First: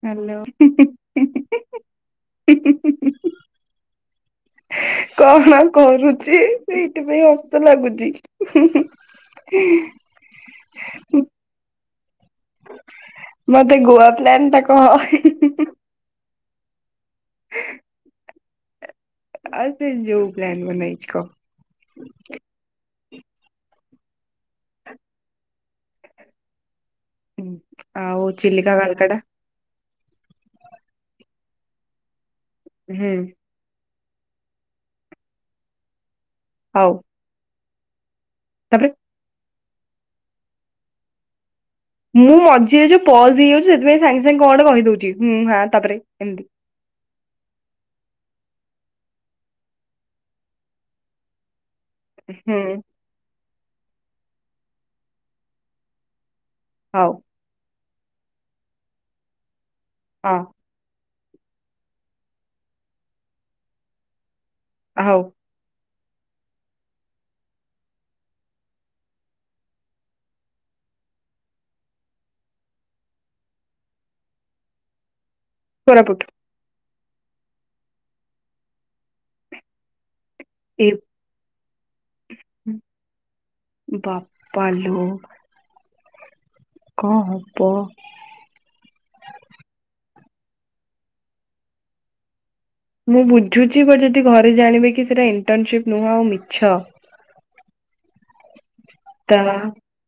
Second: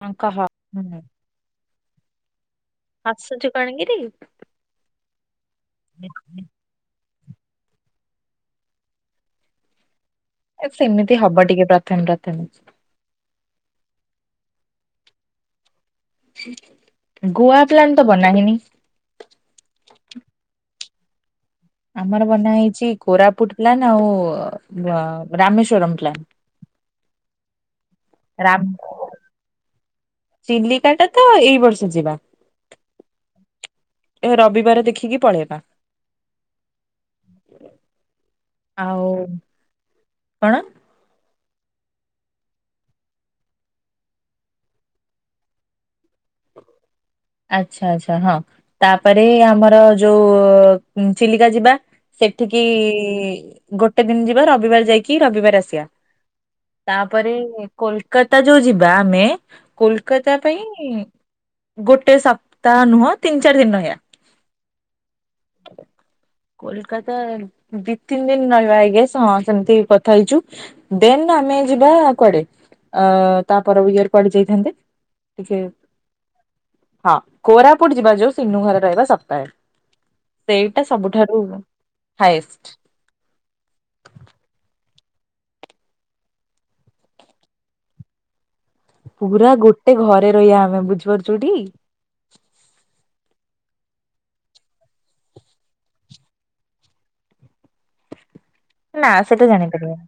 ହଁ ହ୍ୟାଲୋ। କହ। ହସୁଚୁ କାଣଗିରି? କଣ କରୁଛି ସେଇଥିପାଇଁ ହସ ଲାଗୁଚି ହୁଁ ହୁଁ ଏଁ। ଏ ସେମିତି ହବ ଟିକେ ପ୍ରଥମେ ପ୍ରଥମେ। ମୋ ପାଇଁ ଗୋଆ ପ୍ଲାନ ଟା କହ। ହିଁ ହିଁ ହିଁ। ଗୋଆ ପ୍ଲାନ ତ ବନାହେଇନି। ଆଉ ସେ ଯୋଉ ପ୍ଲାନ୍ ବନାହେଇଚି କ। ଆମର ବନା ହେଇଚି କୋରାପୁଟ ପ୍ଲାନ୍ ଆଉ ବ ରାମେଶ୍ଵରମ ପ୍ଲାନ। ଆଉ ରାମ ଚିଲିକା କାଲକାଟା? ଚିଲିକା ଟା ତ ଏଇ ବର୍ଷ ଯିବା। ହୁଁ। ଏ ରବିବାର ଦେଖିକି ପଳେଇବା। ହଉ। ତାପରେ ଆଉ କଣ? ମୁଁ ମଝିରେ ଯୋଉ ପଜ ହେଇଯାଉଛି ସେଥିପାଇଁ ସାଙ୍ଗେ ସାଙ୍ଗେ କଣ ଗୋଟେ କହି ଦଉଛି ହୁଁ ହାଁ ତାପରେ ଏମିତି। ଆଛା ଆଚ୍ଛା ହଁ ତାପରେ ଆମର ଯୋଉ ଚିଲିକା ଯିବା। ହୁଁ ସେଠିକି ଗୋଟେ ଦିନ ଯିବା ରବିବାର ଯାଇକି ରବିବାର ଆସିବା। ହଉ ତାପରେ କୋଲକାତା ଯୋଉ ଯିବା ଆମେ କୋଲକାତା ହଁ ପାଇଁ ଗୋଟେ ସପ୍ତାହ ନୁହଁ ତିନି ଚାରି ଦିନ ରହିଆ। ହଉ। କୋଲକାତା ଦି ତିନି ଦିନ ରହିବା ଆଗେ ହଁ ସେମିତି କଥା ହେଇଚୁ। ଦେନ୍ ଆମେ ଯିବା କୁଆଡେ ଅ ତା ପର ଇୟର କୁଆଡେ ଯାଇଥାନ୍ତେ? ଟିକେ କୋରାପୁଟ। ହଁ କୋରାପୁଟ ଯିବା ଯୋଉ ସିନୁ ଘରେ ରହିବା ସପ୍ତାହେ। ସେଇଟା ଏ ସବୁଠାରୁ ହଏଷ୍ଟ। ବାପାଲୋ। କଁ ହବ? ପୁରା ଗୋଟେ ଘରେ ରହିବା ଆମେ, ବୁଝିପାରୁଚୁ ଟି? ମୁଁ ବୁଝୁଛି ବା ଯଦି ଘରେ ଜାଣିବେ କି ସେଟା ଇଣ୍ଟର୍ନସିପ ନୁହଁ ଆଉ ମିଛ ନା ସେଟା ତା ଜାଣିପାରି ବେନି।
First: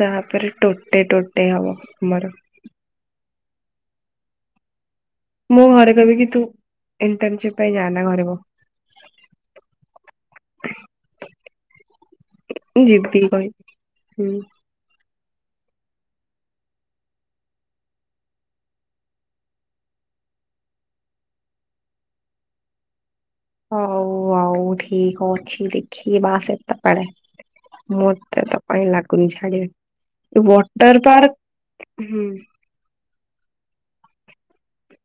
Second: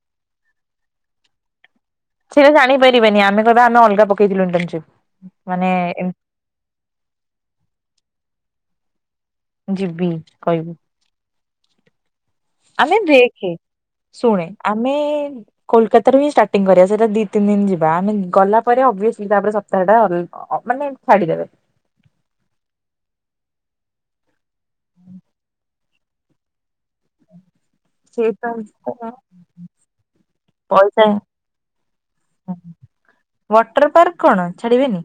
ତାପରେ, ଟୋଟେ ଟୋଟେ ହବ, ମ ସେ ଜାଣି ପାରିବେନି, ଆମେ କହିବା ଆମେ ଅଲଗା ପକେଇଥିଲୁ ଇଣ୍ଟର୍ନସିପ୍। ମୋ ଘରେ କହବେ କିି, ତୁ ଇଣ୍ଟର୍ନସିପ୍ ପାଇଁ ଯାଆନା ଘରେ ବସ୍। ଯିବି କହିବୁ। ଆମେ ଯିବି ଦେଖେ, କହିବି ଶୁଣେ ଆମେ କୋଲକାତାରୁ ହିଁ ଷ୍ଟାର୍ଟିଂ କରିବା। ସେଇଟା ଦିଇ ତିନି ଦିନ ଯିବା ଆମେ ଗଲା ପରେ ଅବ୍ୟୁସିଲି ତାପରେ ସପ୍ତାହଟା ଅ ମାନେ ଛାଡ଼ିଦେବେ। ହଉ ଆଉ ଠିକ୍ ଅଛି। ଦେଖିବା ସେତେବେଳେ। ମତେ ତ କାଇଁ ଲାଗୁନି ଛାଡିବେ, ଏ ପଇସା ୱାଟର ପାର୍କ ହୁଁ। ୱାଟର ପାର୍କ କଣ ଛାଡ଼ିବେନି?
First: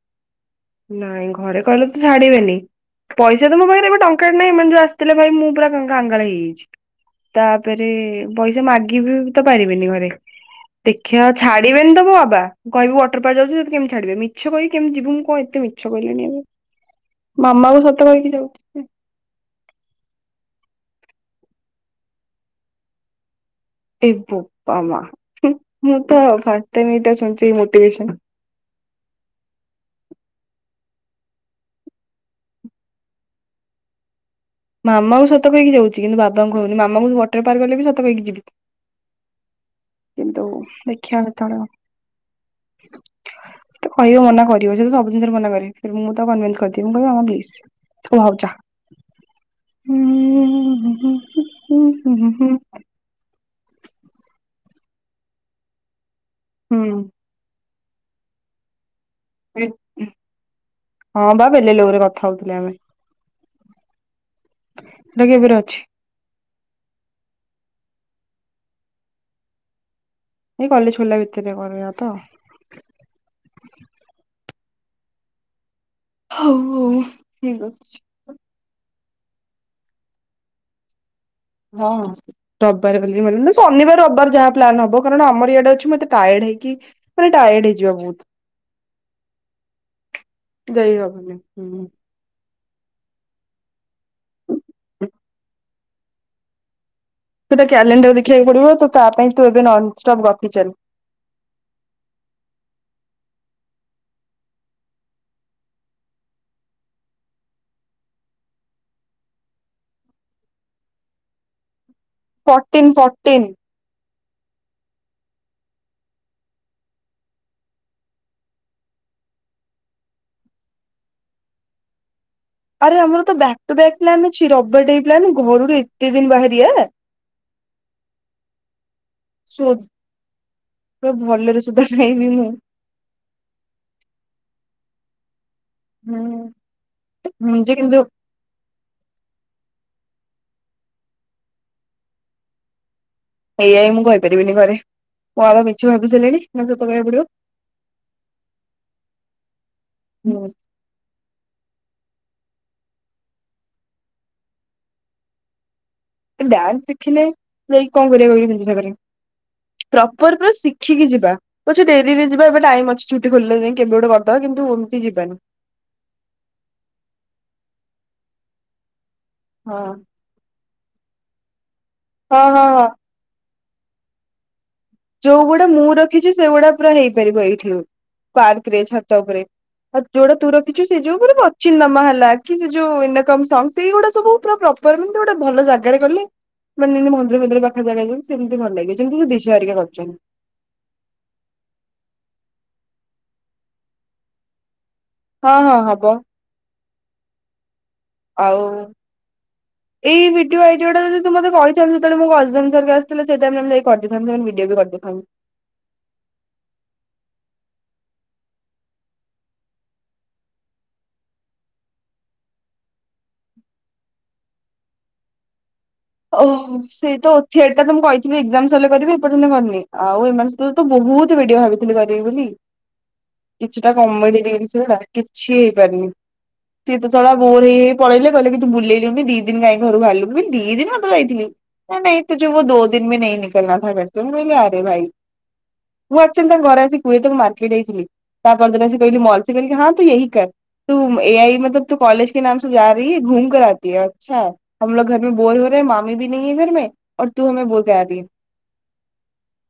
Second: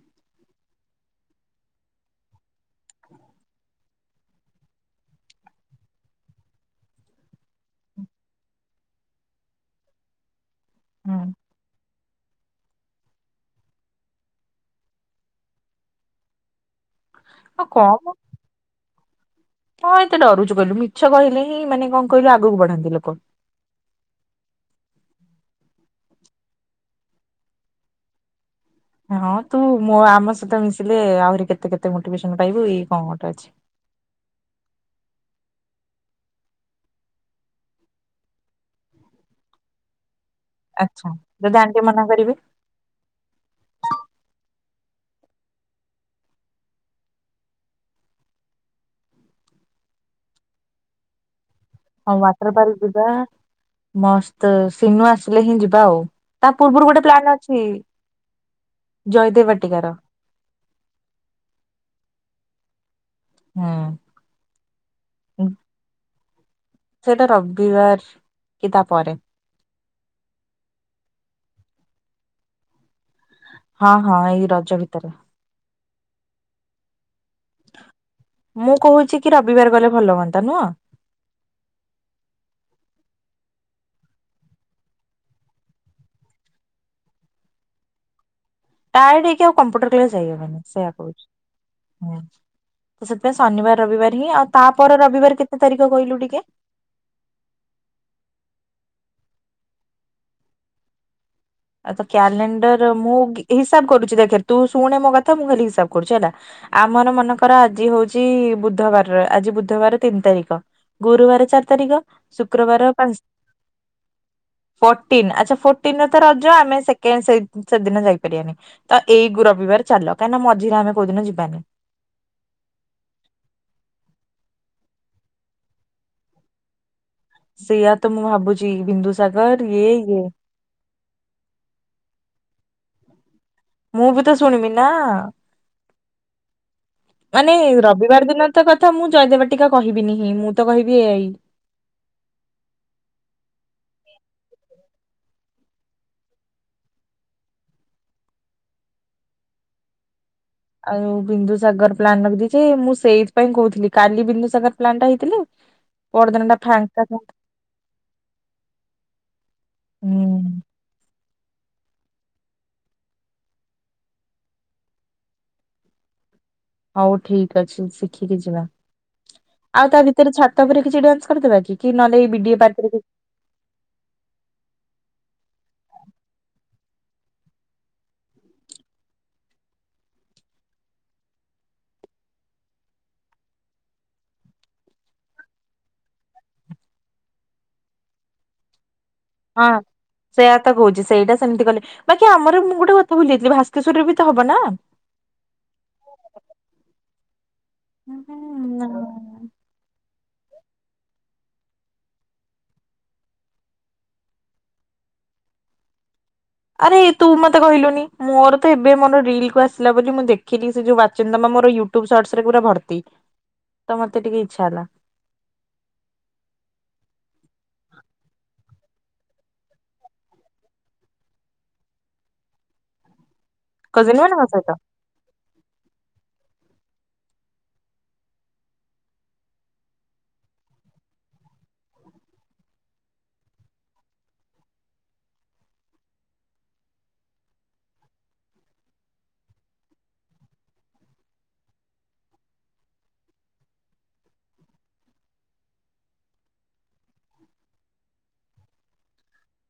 ନାଇଁ ଘରେ କହଲେେ ତ ଛାଡିବେନି। ପଇସା ତ ମୋ ପାଖରେ ଏବେ ଟଙ୍କାଟେ ନାହିଁ। ଏମାନେ ଯୋଉ ଆସିଥିଲେ ଭାଇ ମୁଁ ପୁରା କାଁ-କାଙ୍ଗାଳ ହେଇଯାଇଛି। ତାପରେ ପଇସା ମାଗିବି ତ ପାରିବିନି ଘରେ। ହୁଁ ଦେଖିବା ଛାଡିବେନି ତ ମୋ ବାବା କହିବି ୱାଟର ପାର୍କ ଯାଉଛି ସେ କେମତି ଛାଡିବେ। ମିଛ କହିବି କେମତି ଯିବୁ ମୁଁ କହି କେତେ ମିଛ କହିଲିଣି ଏବେ। ଆଉ ମାମାକୁ ସତ କହିକି ଯାଉଛି। କଣ ଏତେ ଡରୁଛୁ କହିଲୁ? ମିଛ କହିଲେ ହିଁ ମାନେ କଣ କହିଲୁ ଆଗକୁ ବଢନ୍ତି ଲୋକ। ଏ ବୋପା ମା। ମୁଁ ତ ଫାଷ୍ଟ ଟାଇମ ଏଇଟା ଶୁଣୁଛି ମୋଟିଭେସନ। ହଁ ତୁ ମୋ ଆମ ସହିତ ମିଶିଲେ ଆହୁରି କେତେ କେତେ ମୋଟିଭେସନ ପାଇବୁ ଏଇ କଣ ଗୋଟେ ଅଛି। ମାମାଙ୍କୁ ସତ କହିକି ଯାଉଛି। କିନ୍ତୁ ବାବାଙ୍କୁ କହୁନି, ମାମାଙ୍କୁଁ ୱାଟର ପାର୍କ ଗଲେ ବି ସତ କହିକି ଯିବି। କିନ୍ତୁ ଆଚ୍ଛା ଦେଖିବା ଯଦି କେତେବେଳେ ଆଣ୍ଟି ମନା କରିବେ ସେ କହିବ ମନା କରିବ, ସେ ସବୁ ଜିନିଷରେ ମନା କରିବେ, ମୁଁ ତ କନଭେନ୍ସ କରଦିଏ ମୁଁ କହିବି ପ୍ଲିଜ। [unintelligible] ହୁଁ ଉଁ-ହୁଁ ହୁଁ ହୁଁ। ଆଉ ୱାଟର ପାର୍କ ଯିବା। ମସ୍ତ ସିିନୁ ଆସିଲେ ହିଁ ଯିବା ଆଉ। ତା ପୂର୍ବରୁ ଗୋଟେ ପ୍ଲାନ ଅଛି। ଜୟଦେବ ବାଟିକାର। ହଁ ବା ବେଲେ ଲୋ ରେ କଥା ହଉଥିଲେ ଆମେ। ହଁ। ରେ ଅଛି। ସେଇଟା ରବିବାର କି ତା ପରେ। ଏଇ କଲେଜ୍ ଖୋଲିଲା ଭିତରେ କରିବା ତ। ହଁ ହଁ। ଏଇ ରଜ ଭିତରେ। ହଉ ହଉ, ଠିକ୍ ଅଛି। ମୁଁ କହୁଛି କି ରବିବାର ଗଲେ ଭଲ ହୁଅନ୍ତା ନୁହଁ? ହଁଁ ହଁ। ରବିବାର କରିବି ମରିବି, ଶନିବାର ରବିବାର ଯାହା ପ୍ଲାନ୍ ହବ କାରଣ ଆମର ଇଆଡେ ଅଛି ମୁ ଏତେ ଟାୟାର୍ଡ ହେଇକି ମାନେ ଟାୟାର୍ଡ ହେଇଯିବା ବୋହୁତ୍। ଟାୟାର୍ଡ ହେଇକି ଆଉ କମ୍ପ୍ୟୁଟର କ୍ଲାସ ଯାଇହବନି, ସେଇୟା ଯାଇ କହୁଛି। ହବନି ହୁଁ। ତ ସେଥିପାଇଁ ଶନିବାର ରବିବାର ହିଁ ଆଉ ତାପରେ ରବିବାର କେତେ ତାରିଖ କହିଲୁ ଟିକେ? ସେଟା କ୍ୟାଲେଣ୍ଡର ଦେଖିବାକୁ ପଡିବ। ତ ତା ପାଇଁ ତୁ ଏବେ ନନ୍ ଷ୍ଟପ୍ ଗପି ଚାଲ। ଆଉ ତ କ୍ୟାଲେଣ୍ଡର ମୁଁ ହିସାବ କରୁଛି ଦେଖ ତୁ ଶୁଣେ ମୋ କଥା ମୁଁ ଖାଲି ହିସାବ କରୁଛି ହେଲା ଆମର ମନେକର ଆଜି ହଉଛି ବୁଧବାର। ଆଜି ବୁଧବାର ତିନି ତାରିଖ। ଗୁରୁବାର ଚାରି ତାରିଖ। ଫର୍ଟିନ୍ ଶୁକ୍ରବାର ପାଞ୍ଚ ଫର୍ଟିନ୍ ଫର୍ଟିନ, ଆଚ୍ଛା ଫର୍ଟିନରେ ତ ରଜ ଆମେ ସେକେଣ୍ଡ, ସେ-ସେଦିନ ଯାଇପାରିବାନି। ତ ଏଇ ଗୁ- ରବିବାର ଚାଲ। କାଇଁନା ମଝିରେ ଆମେ କୋଉଦିନ ଯିବାନି। ଆରେ ଆମର ତ ବ୍ୟାକ୍ ଟୁ ବ୍ୟାକ୍ ପ୍ଳାନ ଅଛି ରବିବାର ଟା ବି ପ୍ଲାନ ଘରୁରୁ ଏତେ ଦିନ ବାହାରିଆ? ସେଇଆ ତ ମୁଁ ଭାବୁଛି, ବିନ୍ଦୁସାଗର ଇଏ ଇଏ ବୋହୁତ୍ ଭଲରେ ସୋଦା ଶୁଣିବି ମୁଁ। ମୁଁ ବି ତ ଶୁଣିବି ନା। ହୁଁ। ମାନେ ହୁଁ ଯେ କିନ୍ତୁ ରବିବାର ଦିନ ତ କଥା ମୁଁ ଜୟଦେବ ବାଟିକା କହିବିନ ହିଁ ମୁଁ ତ କହିବି ଏ ଆଇ। ଏ ଆଇ ମୁଁ କହିପାରିବିନି ଘରେ। ମୋ ବାବା ମିଛ ଭାବି ସାରିଲେଣି ମତେ ସତ କହିବାକୁ ପଡିବ। ହୁଁ। ଆଉ ବିନ୍ଦୁସାଗର ପ୍ଲାନ ରଖିଦେଇଚି। ମୁଁ ସେଇଥି ପାଇଁ କହୁଥିଲି କାଲି ବିନ୍ଦୁସାଗର ପ୍ଲାନ ଟା ହେଇଥିଲେ। [unintelligible] ପରଦିନ ଏ ଟା ଡ୍ୟାନ୍ସ ଫାଙ୍କା ଶିଖିଲେ ଥାନ୍ତା ଯାଇକି କଣ କରିବା କହିଲୁ ବିନ୍ଦୁସାଗରରେ। ପ୍ରପର ପୁରା ହୁଁ ଶିଖ ଖିକିକି ଯିବା। ପଛେ ଡେରିରେ ଯିବା ଏବେ ଟାଇମ୍ ଅଛି ଛୁଟି ଖୋଲିଲେ ଯାଇ କେବେ ଗୋଟେ କରିଦବା କିନ୍ତୁ ଏମିତି ଯିବାନି। ହଉ ଠିକ୍ ଅଛି ଶିଖିକି ଯିବା। ଆଉ ତା ହଁ। ଭିତରେ ଛାତ ଉପରେ କିଛି ଡ୍ୟାନ୍ସ କରିଦବା କି? କି ନହେଲେ ଏ ହଁ ବି ଡି ଏ ହଁ ହଁ ପାର୍କ ରେ? ଯୋଉଗୁଡା ମୁଁ ରଖିଚି ସେଗୁଡା ପୁରା ହେଇପାରିବ ଏଇଠି ପାର୍କ ରେ ଛାତ ଉପରେ। ଆଉ ଯୋଉଟା ତୁ ରଖିଚୁ ସେ ଯୋଉ ପୁରା ପଚିନାମା ହେଲା କି ସେ ଯୋଉ ଏନକମ ସଙ୍ଗ ସେଇ ଗୁଡା ସବୁ ପୁରା ପ୍ରପର ଏମିତି ଗୋଟେ ଭଲ ଜାଗାରେ କଲେ ମାନେ ଯେମିତି ମନ୍ଦର ଫନ୍ଦିର ପାଖ ଜାଗାକୁ ସେମିତି ଭଲ ଲାଗିବ। ଯେମତି ତୁ ଦିଶ୍ ହଁ ସେୟା ତ କହୁଚି। ସେଇଟା ସେମିତି କଲେ ବାକି ଆମର ବି ମୁଁ ଗୋଟେ ଗୋଟେ ଭୁଲି ଯାଇଥିଲି ଭାସ୍କେଶ୍ୱରରେ ବି ତ ହବ ନା? ହଁ ହଁ ହବ। ଆଉ ଏଇ ଭିଡିଓ ଆଇଡିଟା ଯଦି ତୁ ମତେ କହିଥାନ୍ତୁ ସେତେବେଳେ ମୋ କଜନସ୍ ହେରିକା ଆସିଥିଲେ ସେଇା ଟାଇମ ରେ ଆମେ ଯାଇ କରିଦେଇଥାନ୍ତେ ସେମାନେ ଭିଡିଓ ବି କରିଦେଇଥାନ୍ତେ। ଆରେ ତୁ ମତେ କହିଲୁନି ମୋର ତ ଏବେ ମୋର ରିଲ କୁ ଆସିଲା ବୋଲି ମୁଁ ଦେଖିଲି ସେ ଯୋଉ ବାଚିନ୍ଦମା ମୋର ୟୁ ଟୁବ୍ ସ୍ସର୍ଟ ରେ ପୁରା ଭର୍ତ୍ତି ତ ମତେ ଟିକେ ଇଚ୍ଛା ହେଲା। ଓଃହ ସେଇତ ଆଉ ଥିଏଟ ତ ମୁଁ କହିଥିଲି ଏଜାମ୍ ସରିଲେ କରିବି ଏପର୍ଯ୍ୟନ୍ତ କରିନି। ଆଉ ଏମାନେ ତୁ ତ ବହୁତ ଭଡିଓ ଭାବିଥିଲି କରିବି ବୋଲି କିଛିଟା କଜିନ କମେଡି ମାନଙ୍କ ସହିତ ରଲିସ୍ ଗୁଡ଼ା। କିଛି ହେଇପାରନି। ସିଏ ତ! ! ! ! ! ! ! ! ! ! ! ବୋର ହେଇ ହେଇ ପଳେଇଲେ କହିଲେ କି ତୁ ବୁଲେଇଲୁନି ଦି ଦିନ କାଇଁ ଘରୁ ବାହାରିଲୁନି। ମୁଁ କହିଲି ଦି ଦିନ କଣ ତ ଯାଇଥିଲି ନା ନାଇଁ [unintelligible] ମୁଁ କହିଲି ଆରେ ଭାଇ। ମୁଁ ଆକ୍ଚ୍ୟୁଅଲି ତାଙ୍କ ଘରେ ଆସି କୁହେ ତ ମୁଁ ମାର୍କେଟ ଯାଇ ଥିଲି। ତା ପରଦିନ ଆସି କହିଲି ମଲ୍ ସେ କହିଲେ କି ହଁ ତୁ। [unintelligible] ତୁ ଏ ଆଇ [unintelligible] ଆଚ୍ଛା। [unintelligible]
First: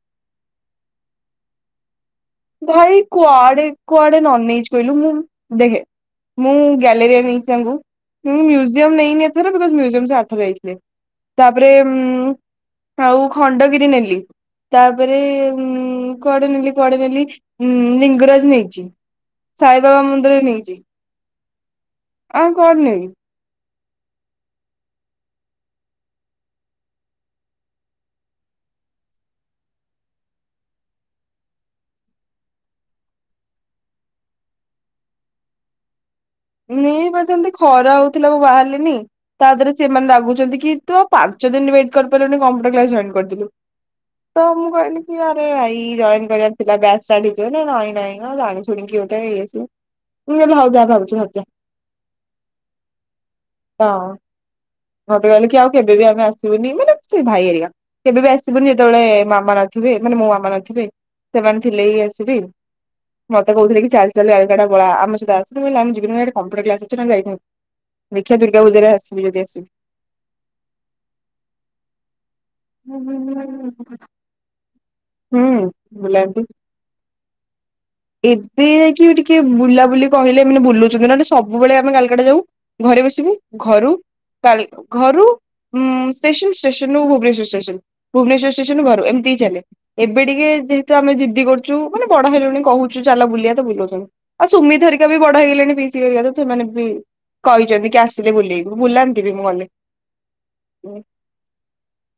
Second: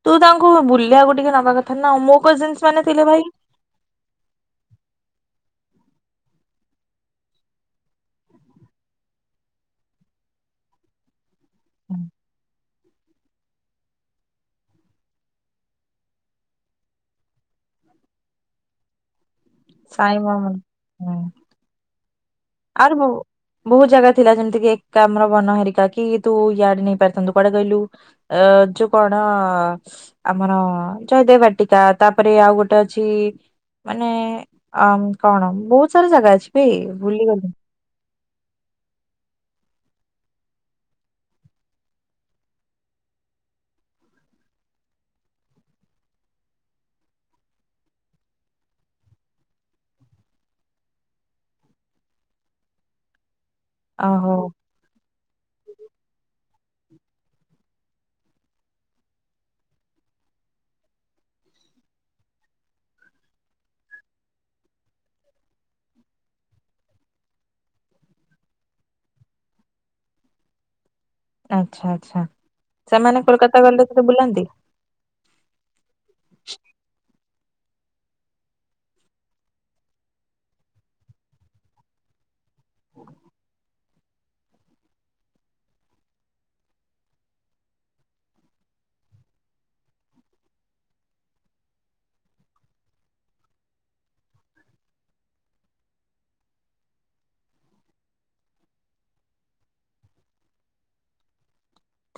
ତୁ ତାଙ୍କୁ ବୁଲିବାକୁ ଟିକେ ନବା କଥା ନା ମୋ କଜିିନସ ମାନେ ଥିଲେ ଭାଇ କୁଆଡେ ନ ନେଇଚି କହିଲୁ ମୁଁ ଦେଖେ ମୁଁ ଗ୍ୟାଲେରିୟାନ ନେଇଚି ତାଙ୍କୁ ମୁଁ ମ୍ୟୁଜିୟମ୍ ନେଇନି ଏଥର ବିକଜ ମ୍ୟୁଜିୟମ୍ ଆଥର ଯାଇଥିଲେ। ତା ପରେ ଉଁ ଆଉ ଖଣ୍ଡଗିରି ନେଲି। ତା ପରେ ଉଁ କୁଆଡେ ନେଲି କୁଆଡେ ନେଲି? ଉଁ ଲିଙ୍ଗରାଜ ନେଇଚି। ସାଇବାବା ସାଇ ମନ୍ଦିର ମାମୁନି ନେଇଚି। ଆର ନେବି। ବହୁ ବହୁତ ଜାଗା ଥିଲା ଯେମିତି କିି ଏକ୍ରାମବନ ହେରିକା କି ତୁ ୟାଡେ ନେଇ ପାରଥାନ୍ତୁ କୁଆଡେ କହିଲୁ? ଏ ଯୋଉ କଣ? ଆମର ଜୟଦେବ ବାଟିକା। ତା ପରେ ଆଉ ଗୋଟେ ଅଛି ମାନେ ଆଁ କଣ ବହୁତ ସାରା ଜାଗା ଅଛି। ବେ ନେଇ ଭୁଲିଗଲି ପାରିଥାନ୍ତି ଖରା ହଉଥିଲା ମୁଁ ବାହାରିଲିନି। ତା ଧେରେ ସେମାନେ ରାଗୁଚନ୍ତି କି ତୁ ଆଉ ପାଞ୍ଚ ଦିନ ୱେଟ କରି ପାରୁଲୁନି କମ୍ପ୍ୟୁଟର୍ କ୍ଲାସ୍ ଜଏନ କରିଦେଲୁ। ତ ମୁଁ କହିଲି କି ଆରେ ଭାଇ ଜଏନ କରିବାର ଥିଲା ବ୍ୟାଚ୍ ଷ୍ଟାର୍ଟ ହେଇଯିବ। ନା ନାଇଁ ନାଇଁ ଆମେ ଜାଣିଚୁ। ଠୁଣିକି ଗୋଟେ ଇଏ ସିଏ ମୁଁ କହିଲି ହଉ ଯାହା ଭାବୁଚୁ ଭାବ। ଯା ତ ଓହୋ ମତେ କହିଲେ କି ଆଉ କେବେ ବି ଆମେ ଆସିବୁନି ମାନେ ସେଇ ଭାଇ ହେରିଆ। କେବେ ବି ଆସିବୁନି ଯେତେବେଳେ ମାମା ନଥିବେ ମାନେ ମୋ ମାମା ନଥିବେ। ସେମାନେ ଥିଲେ ହି ଆସିବି। ମତେ କହୁଥିଲେ କି ଚାଲ ଚାଲ କାଲକାଟା ପଳା ଆମ ସହିତ ଆସେ। ମୁଁ କହିଲି ନାଇଁ ଯିବିନି ଆଡ଼େ କମ୍ପୁଟର କ୍ଲାସ ଅଛି ନା ଯାଇି ଦୁଗାୂଜାରେ ଆସିବି ଯି ଆସିବି। ଆଚ୍ଛା ଆଚ୍ଛା ସେମାନେ କୋଲକାତା ଗଲେ ସେରେ ବୁଲାନ୍ତି। ହୁଁ ବୁଲନ୍ତି। ଏବେ ଯାଇକି ଟିକେ ବୁଲାବୁଲି କହିଲେ ଏାନେ ବୁଛନ୍ତି। ସବୁବେଳେ ଆମେ କାଲକାଟା ଯାଉ ଘରେ ବସିବୁ ଘରୁ। କାଲି ଘରୁ ଷ୍ଟେସନ ଷ୍ଟେସନୁ ଭୁବନେଶ୍ର ଷ୍ଟେସନ। ଭୁବନେଶ୍ୱର ଷ୍ଟେସନ ଘରୁ ଏମିତି ହି ଚାଲେ। ଏବେ ଟିକେ ଯେହେତୁ ଆମେିଦି କରୁଛୁ ମାନେ ବଡ ହେଲୁଣି କହୁଛୁ ଚାଲ ବୁଲିବା ତ ବୁଲଉଛନ୍ତି। ଆଉ ସୁମିତ ଧରିକା ବି ବଡ ହେଇଗଲେଣି। ସିଏ ୟାଡୁ ସେମାନେ ବି କହିଚନ୍ତି କି ଆସିଲେ ବୁଲେଇବୁ ବୁଲାନ୍ତି ବି ମୁଁ ଗଲେ। ହୁଁ।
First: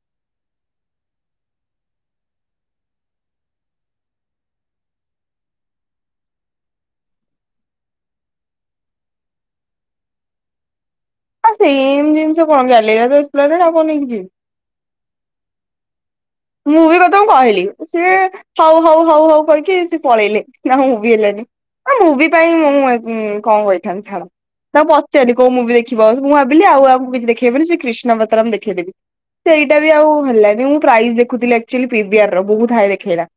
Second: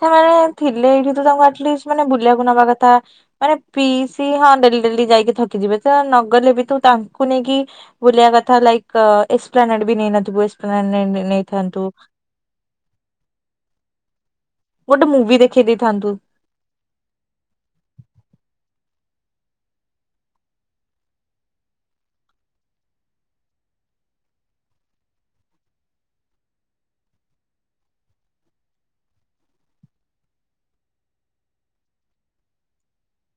ସେମାନେ ଥିଲେ ଏଇଠି ତ ତାଙ୍କୁ ଆଟଲିଷ୍ଟ ମାନେ ବୁଲିଆକୁ ନବା କଥା ମାନେ ପିଇସି ହଁ ଡେଲି ଡେଲି ଯାଇକି ଥକିଯିବେ ତ ନଗଲେ ବି ତୁ ତାଙ୍କୁ ନେଇକି ବୁଲିବା କଥା ଲାଇକ୍ ଏକ୍ସପ୍ଲାନେଟ୍ ବି ନେଇନଥୁବୁ ଏସପ୍ଲାନେଟ୍ ନେଇ ଆଉ ସେମ ଜିନଷ କଣ ଜାଣଲେ [unintelligible] ତ ଏକ୍ସପ୍ଲାନେଟ୍ ଆଉ କଣ ନେଇକି ଯିବି। ଗୋଟେ ମୁଭି ଦେଖେଇ ଦେଇଥାନ୍ତୁ। ମୁଭି କଥା ମୁଁ କହିଲି ସିଏ ହୋଉ ହୋଉ ହୋଉ ହୋଉ କହିକି ସେ ପଳେଇଲେ ଆମ ମୁଭି ହେଲାନି। ଆ ମୁଭି ପାଇଁ ମୁଁ ଆଜ ଉଁ କଣ କହିଥାନ୍ତି ଛାଡ। ତାଙ୍କୁ ପଚାରଲି କୋଉ ମୁଭି ଦେଖିବ ମୁଁ ଭାବିଲି ଆଉ ଆମୁକୁ କିଛି ଦେଖେଇବେନି ସେଇ କ୍ରୀଷ୍ଣବତାରମ୍ ଦେଖେଇ ଦେବି। ସେଇଟା ବି ଆଉ ହେଲାନି ମୁଁ ପ୍ରାଇଜ ଦେଖୁଥି ଆକଚୁଆଲି ପିବିଅର୍ ର ବହୁତ ହାଇ ଦେଖେଇଲା।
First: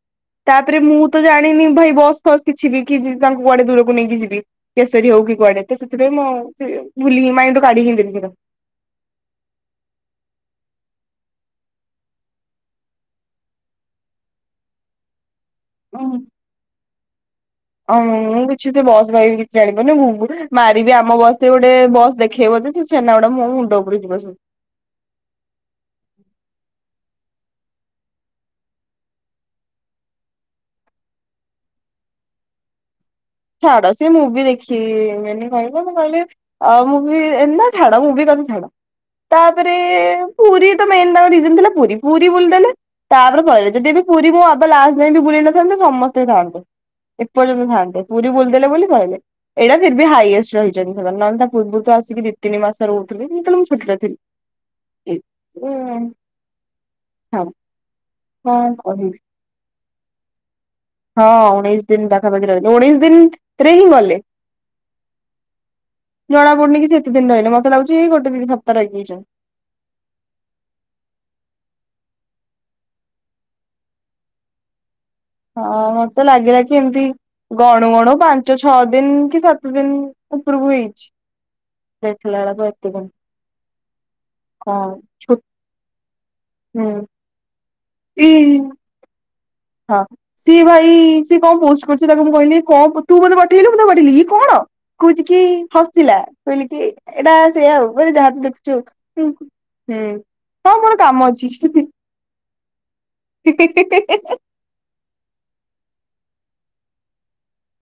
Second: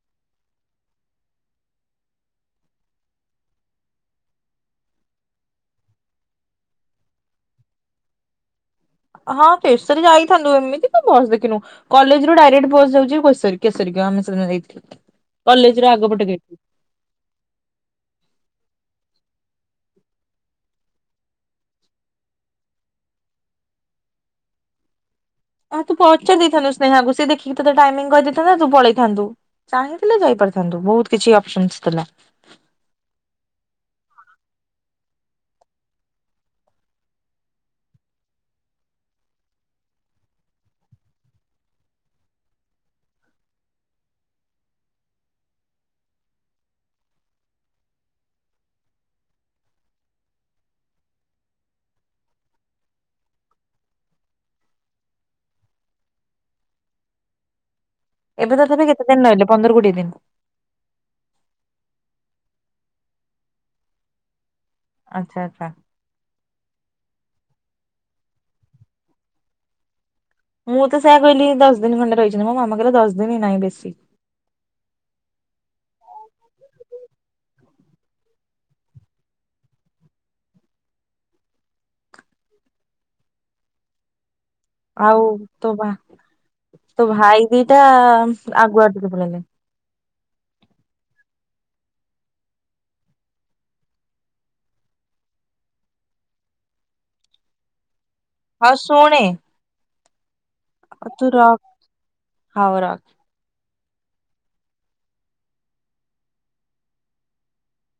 ତାପରେ ମୁଁ ତ ଜାଣିନି ଭାଇ ବସ୍ ଫସ୍ କିଛିିବି କି ତାଙ୍କୁ କୁଆଡେ ଦୂରକୁ ନେଇକି ଯିବି। କେଶରୀ ହୋଉ କି କୁଆଡେ ତ ସେଥିପାଇଁ ମୁଁ ସିଏ ଭୁଲି ହିଁ ମାଇଣ୍ଡୁ କାଢି ହିଁ ଦେଲି। [unintelligible] ହଁ କେସରୀ ଯାଇଥାନ୍ତୁ ଏମିତି ତୁ ବସ ଦେଖିନୁ। କଲେଜରୁ ଡାଇରେକ୍ଟ ବସ୍ ଯାଉଚି ପେଶରି କେଶରୀକି ଆମେ ସେଦିନ ଯାଇଥିଲୁ କଲେଜର ଆଗ ପଟ ଗେ ଓଁ ମୁଁ କିଛି ସେ ବସ୍ ଭାଇ କିଛି ଜାଣିପାରୁନେଇ ମୁଁ ମାରିବି ଆମ ବସରେ ଗୋଟେ ବସ୍ ଦେଖେଇବ ଯେ ସିଏ ଛେନାଗୁଡ଼ା ମୋ ମୁଣ୍ଡ ଉପରୁ ଯିବ ସବୁ। ଆଉ ତୁ ପଚାରି ଦେଇଥାନ୍ତୁ ସ୍ନେହାକୁ ସେ ଦେଖିକି ତତେ ଟାଇମିଂ କହିଦେଇଥାନ୍ତା ତୁ ପଳେଇଥାନ୍ତୁ। ଚାହିଁଥିଲେ ଯାଇପାରିଥାନ୍ତୁ ବୋହୁତ କିଛି ଅପସନନସ୍ ଥିଲା। ଛାଡ ସିଏ ମୁଭି ଦେଖିବେନି କହିଲେ ମୁଁ କହିଲି ଅ ମୁଭି ଏ ନା ଛାଡ ମୁଭିି କଥା ଛାଡ। ତାପରେ ପୁରୀ ତ ମେନ୍ ତାଙ୍କ ରିଜିନ୍ ଥିଲା ପୁରୀ ପୁରୀ ବୁଲିଦେଲେ ତାପରେ ପଳେଇଲେ ଯଦି ବି ପୁରୀ ମୁଁ ଅଧା ଲାଷ୍ଟ ଯାଏ ବି ବୁଲେଇ ନଥାନ୍ତେ ସମସ୍ତେ ଥାନ୍ତେ। ଏପର୍ଯନ୍ତ ଥାଆନ୍ତେ ପୁରୀ ବୁଲଦେଲେ ବୋଲି ପଳେଇଲେ। ଏଇଟା ଫିରବି ହାଇଏଷ୍ଟ ରହିଚନ୍ତି ସେମାନେ ନହେଲେ ତା ପୂର୍ବରୁ ତ ଆସିକି ଦି ତିନି ମାସ ରହୁଥୁଲେ [unintelligible] ଯେତୋଳେ ମୁଁ ଛୋଟଟା ଥିଲି। ଉ ଉଁ ହଁ। ଏବେ ତଥାପି କେତେ ଦିନ ନାଇଲେ ପନ୍ଦର କୋଡିଏ ଦିନ? ହଁ ଉଣେଇଶ ଦିନ ପାଖାପାଖି ରହିଲେ ଉଣେଇଶ ଦିନ ରେ ହିଁ ଗଲେ। ଆଚ୍ଛା ଆଚ୍ଛା। ଜଣା ପଡୁନି କି ସେ ଏତେ ଦିନ ରହିଲେ ମତେ ଲାଗୁଚି ଗୋଟେ ଦି ସପ୍ତାହ ହେଇଯାଇଛନ୍ତି ମୁଁ ତ ସେୟା କହିଲି କି ଦଶ ଦିନ ଖଣ୍ଡେ ରହିଛନ୍ତି ମ ମାମା କହିଲା ଦଶ ଦିନି ନାହିଁ ବେଶୀ। ହଁ ମତେ ଲାଗିଲା କି ଏମିତି ଗଣୁ ଗଣୁ ପାଞ୍ଚ ଛଅ ଦିନି କି ସାତ ଦିନ ଉପରକୁ ହେଇଚି। ଦେଖିଲା ବେଳକୁ ଏତିକି ଆଉ ଛୁ ତୋ ଭା ହୁଁ ତୋ ଭାଇ ଦିଟା ଏଇ ଆଗୁଆ ଟିକେ ପଳେଇଲେ। ହଁ। ସିଏ ଭାଇ ସିଏ କଣ ପୋଷ୍ଟ କରୁଛି ତାକୁ ମୁଁ କହିଲି କଣ ପଠେଇବୁ ବୋଲି ପଠେଇନୁ ମୁଁ କହିଲି ଇଏ କଣ। କୋଉଚି କି ହସିଲା କହିଲି କି ଏଇଟା ସେଏ ଆଉ ଯାହା ହଉ ଶୁଣେ ହୁଁ ହଁ ମୋର ତୁ କାମ ରଖ ଅଛି। ହଉ ରଖ ହିଁ ହିଁ ହିଁ ହିଁ ହିଁ ହିଁ।